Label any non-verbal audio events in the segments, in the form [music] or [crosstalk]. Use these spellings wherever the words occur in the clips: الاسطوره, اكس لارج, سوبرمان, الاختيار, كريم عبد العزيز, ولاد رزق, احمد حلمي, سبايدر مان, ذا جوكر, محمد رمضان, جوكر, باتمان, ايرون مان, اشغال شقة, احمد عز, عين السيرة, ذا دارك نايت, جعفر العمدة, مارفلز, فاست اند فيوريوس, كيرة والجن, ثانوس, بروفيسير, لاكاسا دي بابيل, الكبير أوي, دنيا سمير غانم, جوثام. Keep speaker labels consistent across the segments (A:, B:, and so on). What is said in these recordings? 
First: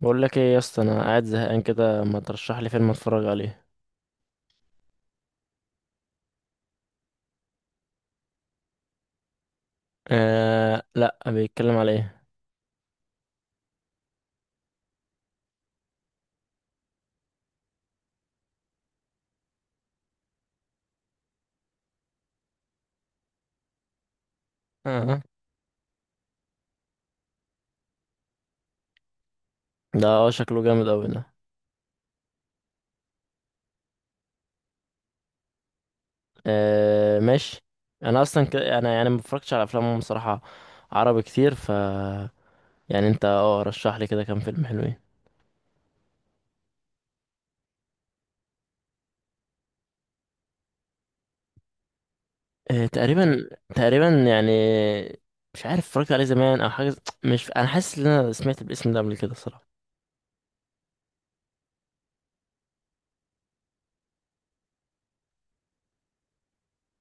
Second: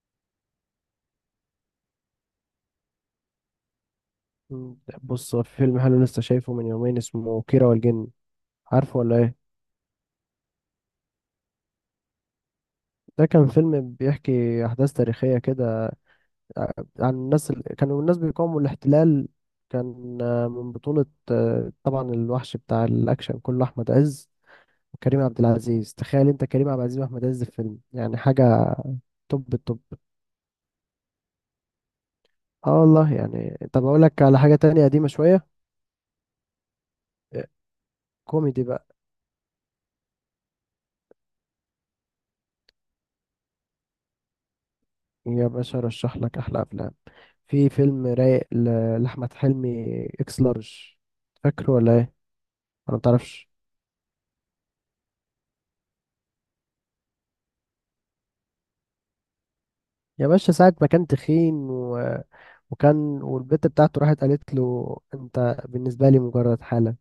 A: بقول لك ايه يا اسطى؟ انا قاعد زهقان كده، ما ترشح لي فيلم اتفرج عليه؟
B: مم. بص هو في فيلم حلو لسه شايفه من يومين اسمه كيرة والجن، عارفه ولا ايه؟
A: آه، لا، بيتكلم على ايه؟
B: ده كان فيلم بيحكي احداث تاريخيه كده عن كانوا الناس بيقاوموا الاحتلال. كان من بطوله، طبعا الوحش بتاع الاكشن كله احمد عز وكريم
A: آه.
B: عبد العزيز. تخيل انت كريم عبد العزيز واحمد عز في فيلم، يعني حاجه توب التوب.
A: ده شكله جامد قوي ده.
B: اه والله. يعني طب اقول لك على حاجه تانية قديمه شويه.
A: آه،
B: آه،
A: ماشي. انا اصلا
B: كوميدي بقى.
A: انا يعني ما بفرجش على افلام بصراحه، عربي كتير، ف يعني انت رشح لي كده كام فيلم حلوين.
B: يا باشا ارشح لك احلى افلام. في فيلم رايق لأحمد حلمي، اكس لارج. فاكره ولا ايه؟
A: آه،
B: انا
A: تقريبا.
B: متعرفش.
A: تقريبا يعني. مش عارف اتفرجت عليه زمان او حاجه. مش، انا حاسس ان انا سمعت الاسم ده قبل كده صراحه.
B: يا باشا ساعة ما كان تخين وكان والبت بتاعته راحت قالت له: انت بالنسبة لي مجرد حالة.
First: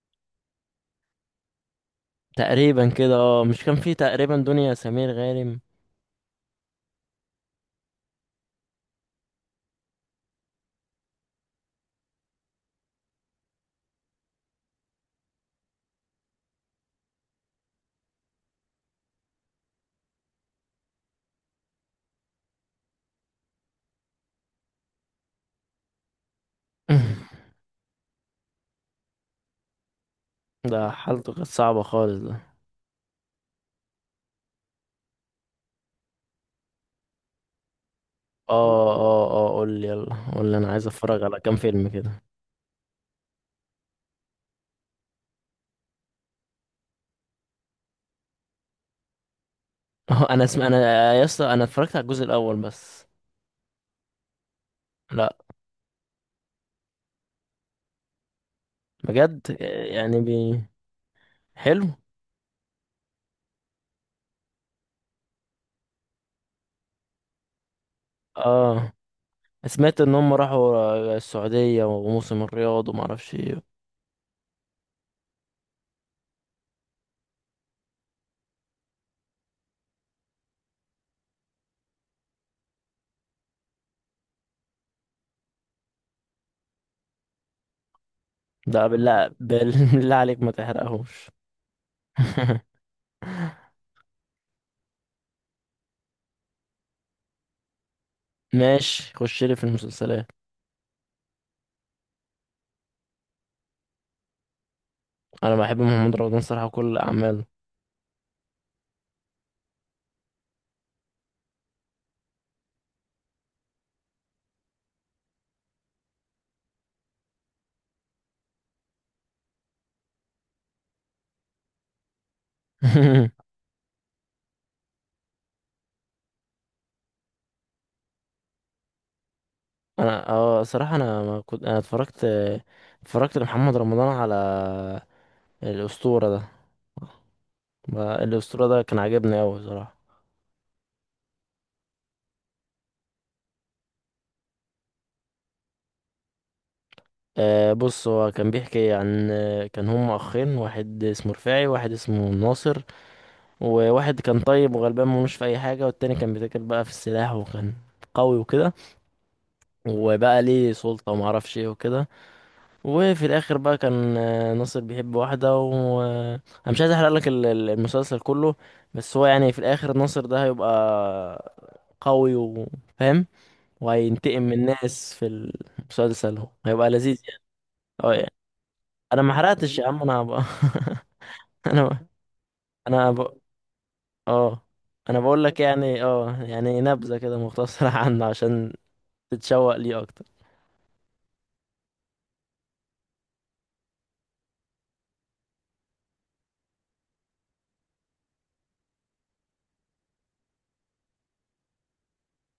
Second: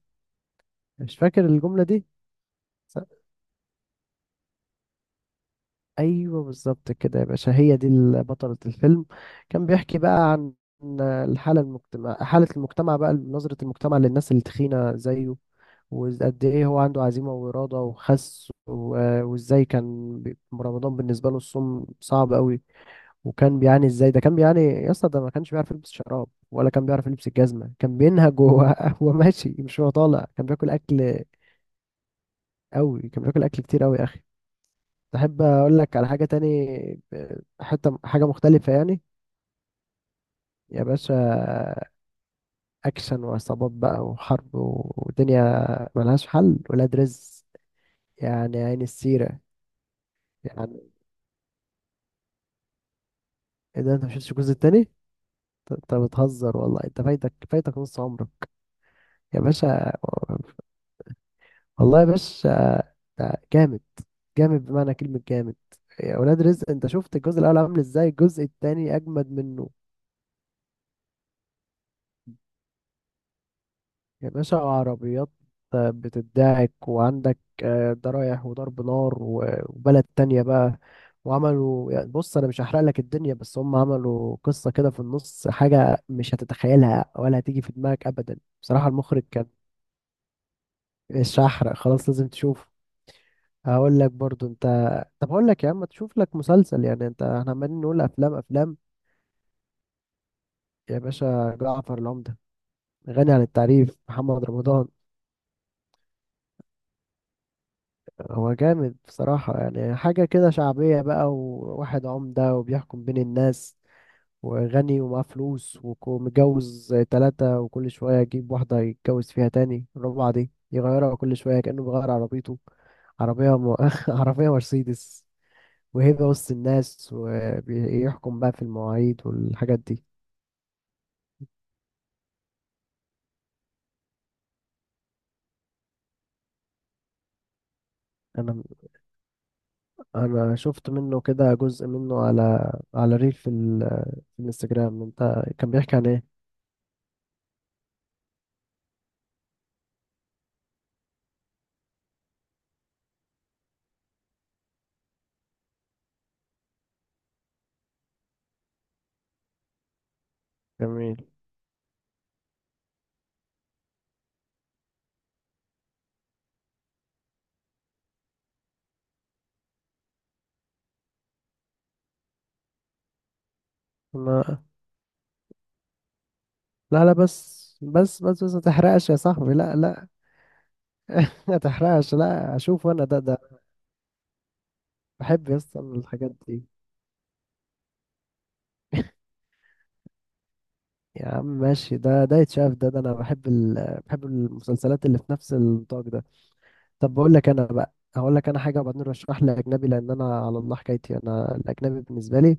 B: مش فاكر الجملة دي؟
A: تقريبا كده، مش كان فيه تقريبا دنيا سمير غانم؟
B: ايوه بالظبط كده يا باشا، هي دي بطلة الفيلم. كان بيحكي بقى عن الحالة المجتمع حالة المجتمع بقى، نظرة المجتمع للناس التخينة زيه، وقد ايه هو عنده عزيمة وإرادة وخس، وازاي كان رمضان بالنسبة له الصوم صعب قوي. وكان بيعاني ازاي، ده كان بيعاني يا اسطى، ده ما كانش بيعرف يلبس شراب ولا كان بيعرف يلبس
A: [laughs]
B: الجزمة، كان بينهج وهو [laughs] وهو ماشي، مش هو طالع، كان بياكل
A: ده
B: أكل
A: حالته كانت صعبة خالص ده.
B: قوي، كان بياكل أكل كتير قوي يا أخي. تحب اقول لك على حاجة تاني؟ حتة حاجة مختلفة
A: اه
B: يعني.
A: اه اه، قول لي يلا، قول لي، انا
B: يا
A: عايز
B: باشا
A: اتفرج على كام فيلم كده. [laughs]
B: اكشن وعصابات بقى وحرب ودنيا، ملهاش حل، ولاد رزق، يعني عين السيرة
A: اه انا اسم انا،
B: يعني.
A: يا اسطى انا اتفرجت على الجزء الاول بس.
B: ايه ده، انت مشفتش الجزء التاني؟
A: لا،
B: انت بتهزر والله، انت فايتك، فايتك نص عمرك يا
A: بجد.
B: باشا.
A: يعني حلو.
B: والله يا باشا ده جامد، جامد بمعنى كلمة جامد. يا ولاد رزق انت شفت الجزء الاول عامل ازاي، الجزء
A: اه،
B: التاني اجمد منه.
A: سمعت ان هم راحوا السعودية وموسم الرياض وما اعرفش ايه.
B: يا باشا عربيات بتدعك وعندك، ده رايح وضرب نار وبلد تانية بقى. وعملوا يعني، بص أنا مش هحرق لك الدنيا، بس هم عملوا قصة كده في النص حاجة مش هتتخيلها ولا هتيجي في دماغك أبدا.
A: ده
B: بصراحة المخرج
A: بالله
B: كان.
A: بالله عليك ما تحرقهوش.
B: مش هحرق خلاص، لازم
A: [laughs]
B: تشوفه. هقول لك برضو أنت. طب هقول لك يا عم تشوف لك مسلسل، يعني أنت احنا عمالين نقول أفلام أفلام.
A: ماشي، خش لي في المسلسلات.
B: يا باشا جعفر العمدة، غني عن التعريف، محمد رمضان.
A: انا بحب محمد رمضان صراحة وكل اعماله.
B: هو جامد بصراحة، يعني حاجة كده شعبية بقى، وواحد عمدة وبيحكم بين الناس، وغني ومعاه فلوس، ومتجوز تلاتة وكل شوية يجيب واحدة يتجوز فيها، تاني الرابعة دي يغيرها كل شوية كأنه بيغير عربيته.
A: [laughs]
B: عربية م... [laughs] عربية مرسيدس، وهيبة وسط الناس، وبيحكم بقى في المواعيد والحاجات دي.
A: انا صراحه انا ما كنت، انا اتفرجت، لمحمد رمضان على الاسطوره ده.
B: أنا
A: الاسطوره ده كان عاجبني قوي صراحه.
B: أنا شفت منه كده جزء منه على على ريل في، في الانستجرام. أنت كان بيحكي عن إيه؟
A: آه، بص هو كان بيحكي عن، كان هم اخين، واحد اسمه رفاعي واحد اسمه ناصر. وواحد كان طيب وغلبان ملوش في اي حاجه، والتاني كان بيتاجر بقى في السلاح وكان قوي وكده، وبقى ليه سلطه
B: جميل.
A: وما اعرفش ايه وكده. وفي الاخر بقى كان ناصر بيحب واحده و انا مش عايز احرق لك المسلسل كله. بس هو يعني في الاخر ناصر ده هيبقى قوي وفاهم، وهينتقم من
B: أنا
A: الناس في المسلسل. هيبقى
B: لا لا،
A: لذيذ يعني.
B: بس
A: اه
B: بس
A: يعني،
B: بس بس ما تحرقش يا
A: انا ما
B: صاحبي، لا
A: حرقتش يا عم
B: لا.
A: انا بقى.
B: [laughs]
A: [laughs]
B: ما
A: انا،
B: تحرقش، لا اشوف انا
A: انا
B: ده
A: ب...
B: ده.
A: اه، انا بقول
B: بحب
A: لك
B: يصل
A: يعني
B: الحاجات دي.
A: يعني نبذه كده مختصره [laughs] عنه عشان تتشوق ليه اكتر.
B: يا عم ماشي، ده ده يتشاف ده ده، انا بحب بحب المسلسلات اللي في نفس النطاق ده. طب بقول لك انا بقى، هقول لك انا حاجه وبعدين رشح لي اجنبي، لان انا على الله حكايتي انا، الاجنبي بالنسبه لي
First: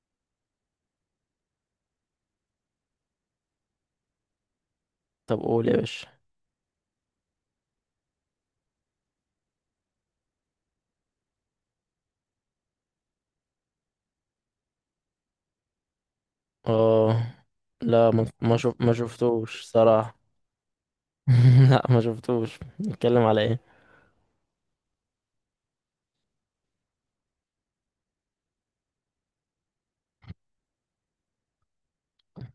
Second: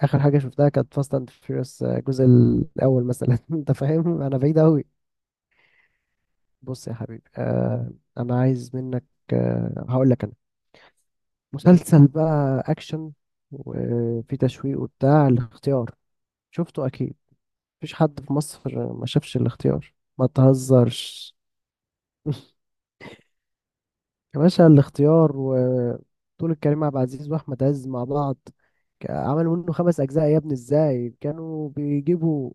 B: اخر حاجه شفتها كانت فاست اند فيوريوس الجزء الاول مثلا. [laughs] انت فاهم، انا بعيد قوي.
A: طب قول يا باشا.
B: بص يا حبيبي، آه، انا عايز منك، آه هقول لك، مسلسل بقى اكشن وفي تشويق وبتاع، الاختيار. شفته اكيد؟
A: اه
B: مفيش
A: لا،
B: حد في
A: ما
B: مصر ما شافش
A: شفتوش
B: الاختيار،
A: صراحه.
B: ما تهزرش.
A: [laughs] لا ما شفتوش، بيتكلم على ايه؟
B: يا باشا الاختيار، وبطولة كريم عبد العزيز واحمد عز مع بعض. عملوا منه خمس اجزاء يا ابني، ازاي كانوا بيجيبوا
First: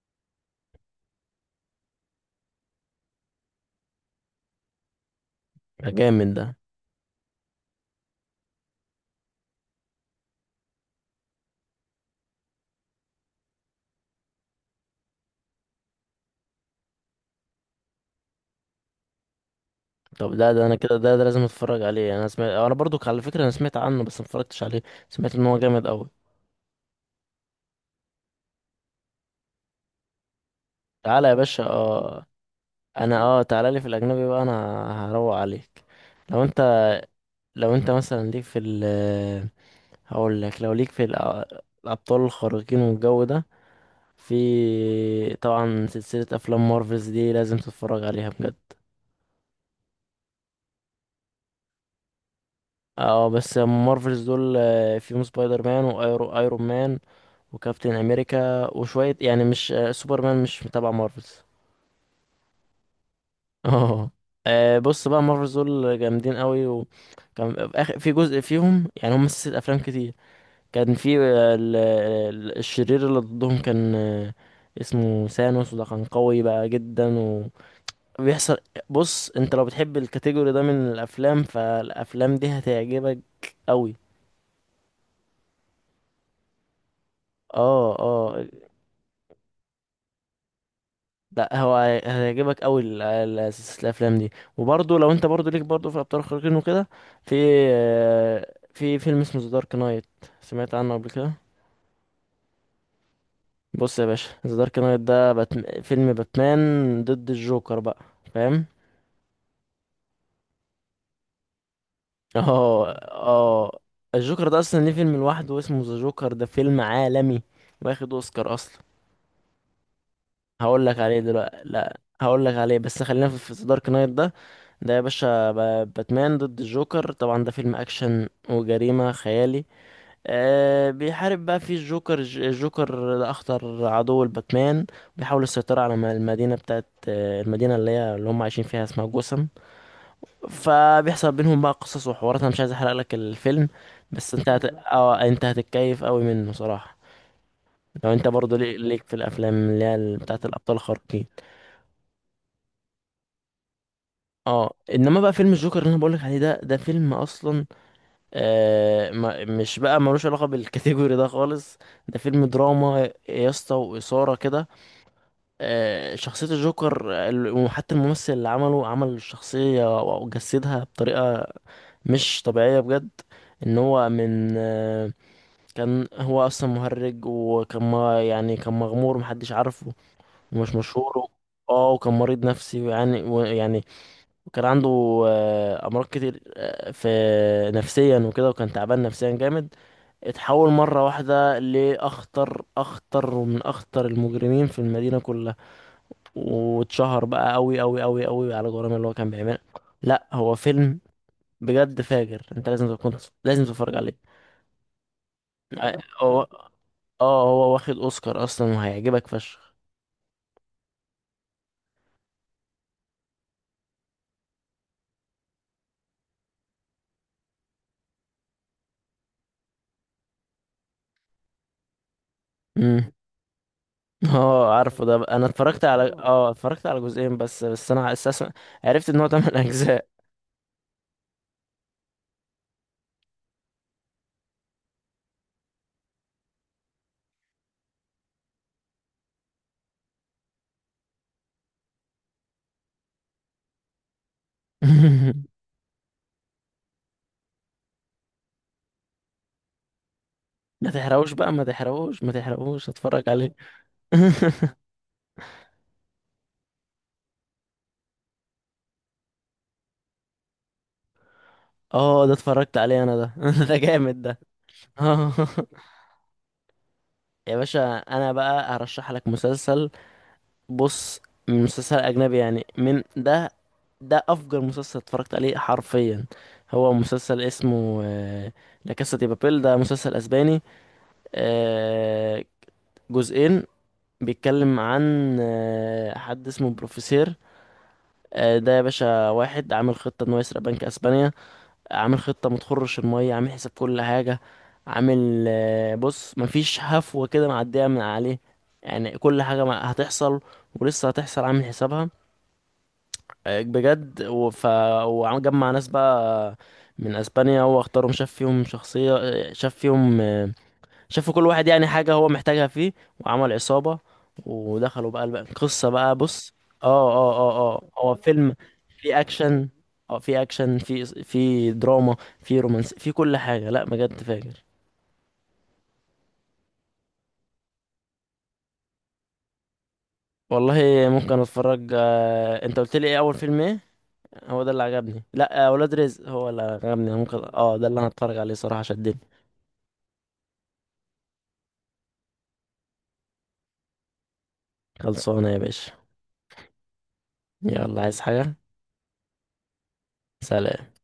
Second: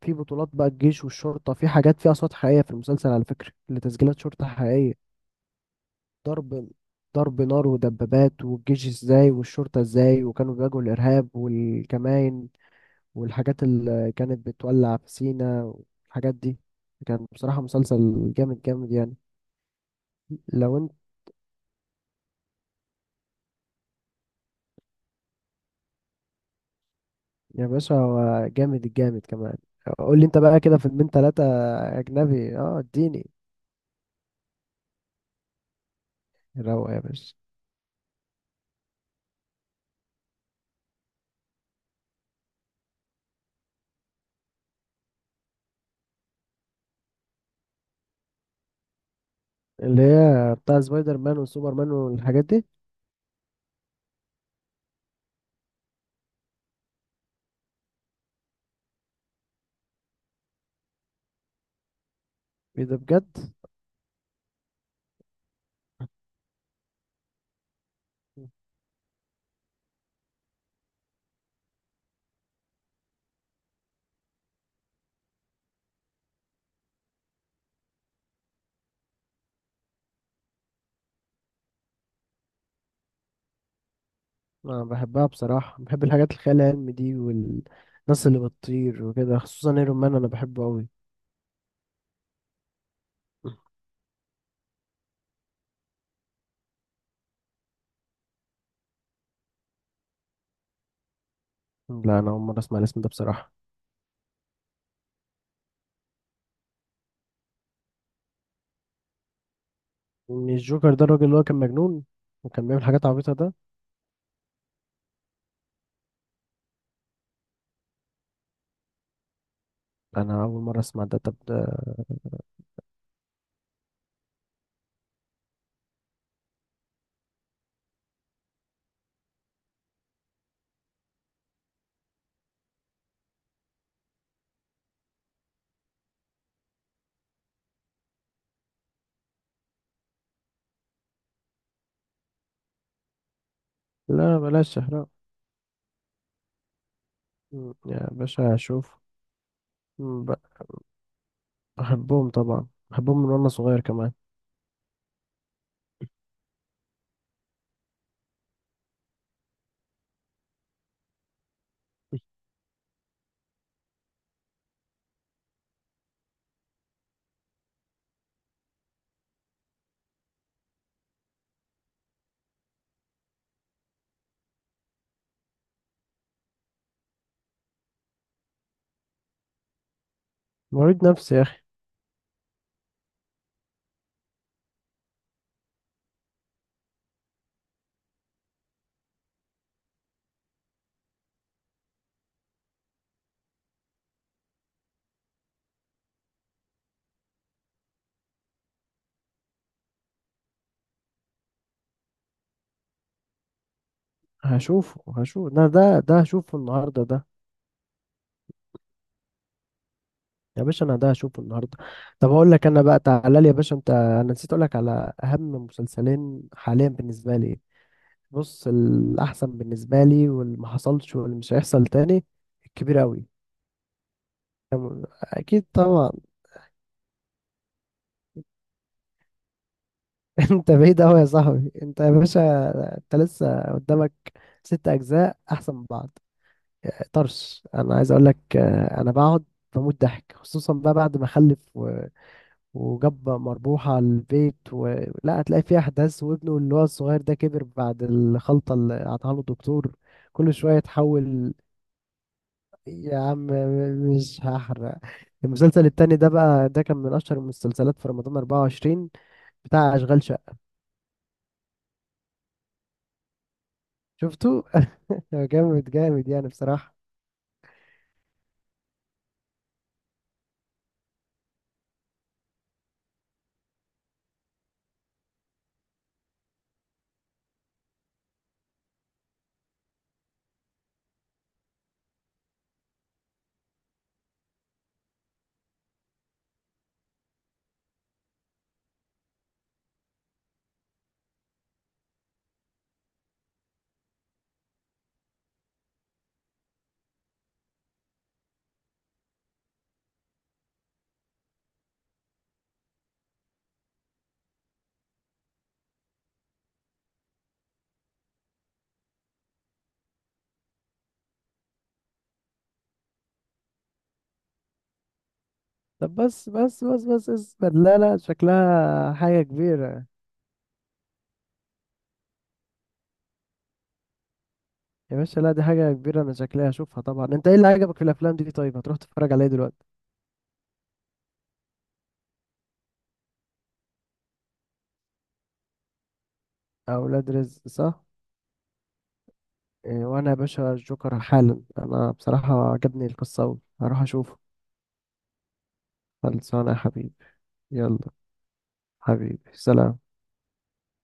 B: في بطولات بقى الجيش والشرطة، في حاجات فيها اصوات حقيقية في المسلسل على فكرة، اللي تسجيلات شرطة حقيقية.
A: ده جامد ده.
B: ضرب ضرب نار ودبابات، والجيش ازاي والشرطة ازاي، وكانوا بيواجهوا الارهاب والكمائن والحاجات اللي كانت بتولع في سينا والحاجات دي. كان بصراحة مسلسل جامد جامد يعني.
A: طب ده انا
B: لو انت.
A: كده ده، لازم اتفرج عليه. انا سمعت، انا برضو على فكره انا سمعت عنه بس ما اتفرجتش عليه. سمعت ان هو جامد قوي.
B: يا باشا هو جامد الجامد كمان. قول لي انت بقى كده فيلمين
A: تعالى يا
B: تلاتة
A: باشا. اه،
B: أجنبي، اه
A: انا
B: اديني.
A: تعالى لي في الاجنبي بقى، انا هروق عليك. لو
B: روق
A: انت،
B: يا باشا.
A: لو انت مثلا ليك في ال، هقول لك لو ليك في الابطال الخارقين والجو ده، في طبعا سلسله افلام مارفلز دي لازم تتفرج عليها بجد.
B: اللي هي بتاع سبايدر مان وسوبر مان والحاجات دي.
A: اه، بس مارفلز دول فيهم سبايدر مان وايرون ايرون مان وكابتن امريكا وشويه، يعني مش سوبرمان مش تبع مارفلز.
B: ايه ده بجد.
A: [laughs] اه. بص بقى مارفلز دول جامدين قوي، وكان في في جزء فيهم، يعني هم سلسله افلام كتير. كان في الشرير اللي ضدهم كان اسمه ثانوس، وده كان قوي بقى جدا. وبيحصل، بص انت لو بتحب الكاتيجوري ده من الافلام فالافلام دي هتعجبك قوي.
B: انا بحبها بصراحة، بحب الحاجات الخيال العلمي دي
A: اه
B: والناس اللي
A: اه.
B: بتطير وكده، خصوصا ايرون مان انا بحبه قوي.
A: لا هو هيعجبك قوي سلسلة الافلام دي. وبرضه لو انت برضه ليك برضه في الابطال الخارقين وكده، في في فيلم اسمه ذا دارك نايت. سمعت عنه قبل كده؟
B: لا انا اول مرة اسمع الاسم ده بصراحة.
A: بص يا باشا، ذا دارك نايت ده فيلم باتمان ضد الجوكر بقى، فاهم؟
B: مش جوكر ده الراجل اللي هو كان مجنون
A: [laughs]
B: وكان بيعمل
A: اه
B: حاجات عبيطة ده.
A: اه. الجوكر ده اصلا ليه فيلم لوحده اسمه ذا جوكر، ده فيلم عالمي واخد اوسكار اصلا.
B: أنا أول مرة
A: هقول لك
B: أسمع ده،
A: عليه
B: طب
A: دلوقتي،
B: ده.
A: لا هقول لك عليه بس خلينا في دارك نايت ده. ده يا باشا باتمان ضد الجوكر، طبعا ده فيلم اكشن وجريمة خيالي. بيحارب بقى فيه الجوكر، الجوكر ده اخطر عدو لباتمان. بيحاول السيطرة على المدينة بتاعت المدينة اللي هي اللي هم عايشين فيها اسمها جوثام. فبيحصل بينهم بقى قصص وحوارات، انا مش عايز احرق لك الفيلم. بس
B: لا
A: انت هت...
B: بلاش شهرة.
A: اه انت هتتكيف قوي منه صراحة.
B: يا
A: لو انت
B: باشا
A: برضو ليك،
B: أشوف.
A: في الافلام اللي هي
B: مم،
A: بتاعت الابطال الخارقين.
B: بحبهم طبعا، بحبهم من وأنا صغير كمان.
A: اه، انما بقى فيلم الجوكر اللي انا بقولك عليه ده فيلم اصلا. آه ما مش بقى ملوش علاقه بالكاتيجوري ده خالص. ده فيلم دراما يا اسطى واثاره كده. شخصيه الجوكر وحتى الممثل اللي عمله عمل الشخصيه وجسدها بطريقه مش طبيعيه بجد. ان هو من كان هو اصلا مهرج، وكان ما يعني كان مغمور محدش عارفه ومش
B: مريض
A: مشهور.
B: نفسي يا أخي.
A: اه، وكان مريض نفسي يعني ويعني، وكان عنده امراض كتير في نفسيا وكده، وكان تعبان نفسيا جامد. اتحول مره واحده لاخطر، اخطر ومن اخطر المجرمين في المدينه كلها، واتشهر بقى قوي قوي قوي قوي على جرائم اللي هو كان بيعملها. لا هو فيلم بجد فاجر، انت لازم تكون، لازم تتفرج عليه.
B: هشوفه، هشوف ده، ده
A: آه،
B: ده
A: هو
B: هشوفه النهاردة ده.
A: اه هو واخد اوسكار اصلا وهيعجبك فشخ.
B: يا باشا أنا ده هشوفه النهاردة. طب أقول لك أنا بقى، تعالى لي يا باشا أنت، أنا نسيت أقول لك على أهم مسلسلين حاليا بالنسبة لي. بص الأحسن بالنسبة لي واللي ما حصلش واللي مش هيحصل تاني، الكبير
A: امم.
B: أوي.
A: [laughs] اه، عارفه ده بقى. انا
B: أكيد
A: اتفرجت على
B: طبعا.
A: اتفرجت على جزئين بس، انا اساسا عرفت ان هو 8 اجزاء.
B: [laughs] انت بعيد قوي يا صاحبي انت، يا باشا انت لسه قدامك ست اجزاء احسن من بعض. طرش. انا عايز اقول لك، انا بقعد بموت ضحك خصوصا بقى بعد ما خلف وجاب مربوحة على البيت لا هتلاقي
A: [laughs]
B: فيه احداث، وابنه اللي هو الصغير ده كبر بعد الخلطة اللي قطعها له الدكتور، كل شوية
A: ما تحرقوش بقى،
B: يتحول.
A: ما تحرقوش، ما تحرقوش،
B: يا
A: اتفرج
B: عم
A: عليه.
B: مش
A: [laughs]
B: هحرق. المسلسل التاني ده بقى، ده كان من اشهر المسلسلات في رمضان 24، بتاع اشغال شقة.
A: اه ده اتفرجت عليه انا ده. [laughs] ده جامد ده.
B: شفته؟
A: اه.
B: جامد جامد يعني بصراحة.
A: [laughs] يا باشا انا بقى هرشح لك مسلسل. بص، مسلسل اجنبي يعني من ده. ده افجر مسلسل اتفرجت عليه حرفيا. هو مسلسل اسمه لا كاسا دي بابيل، ده مسلسل اسباني آه، جزئين. بيتكلم عن حد اسمه بروفيسير. ده يا باشا واحد عامل خطة انه يسرق بنك اسبانيا. عامل خطة متخرش المية، عامل حساب كل حاجة. عامل بص مفيش هفوة كده معدية من عليه. يعني كل حاجة هتحصل ولسه هتحصل عامل حسابها. بجد. و- ف وجمع ناس بقى من اسبانيا، هو اختارهم، شاف فيهم شخصية، آه، شاف فيهم آه، شافوا كل واحد يعني حاجة هو محتاجها فيه. وعمل عصابة ودخلوا بقى القصة
B: طب
A: بقى.
B: بس
A: بص.
B: بس
A: اه
B: بس بس
A: اه
B: اصبر،
A: اه اه،
B: لا
A: هو
B: لا
A: فيلم
B: شكلها
A: فيه
B: حاجة
A: أكشن.
B: كبيرة.
A: اه فيه أكشن، فيه دراما، فيه رومانس، فيه كل حاجة. لا بجد فاجر.
B: يا باشا لا، دي حاجة كبيرة، أنا شكلها هشوفها طبعا. أنت إيه اللي عجبك في الأفلام دي؟ طيب هتروح تتفرج عليها دلوقتي؟
A: والله ممكن أتفرج. أنت قلت لي إيه أول فيلم إيه؟ هو ده اللي عجبني. لا ولاد رزق هو اللي عجبني أنا،
B: أولاد
A: ممكن
B: رزق،
A: ده اللي
B: صح؟
A: أنا أتفرج عليه صراحة، شدني.
B: إيه وأنا يا باشا الجوكر حالا، أنا بصراحة عجبني القصة أوي، هروح أشوفه.
A: خلصانة يا باشا.
B: خلصانة يا حبيبي.
A: يلا،
B: يلا
A: عايز حاجة؟
B: حبيبي، سلام.
A: سلام.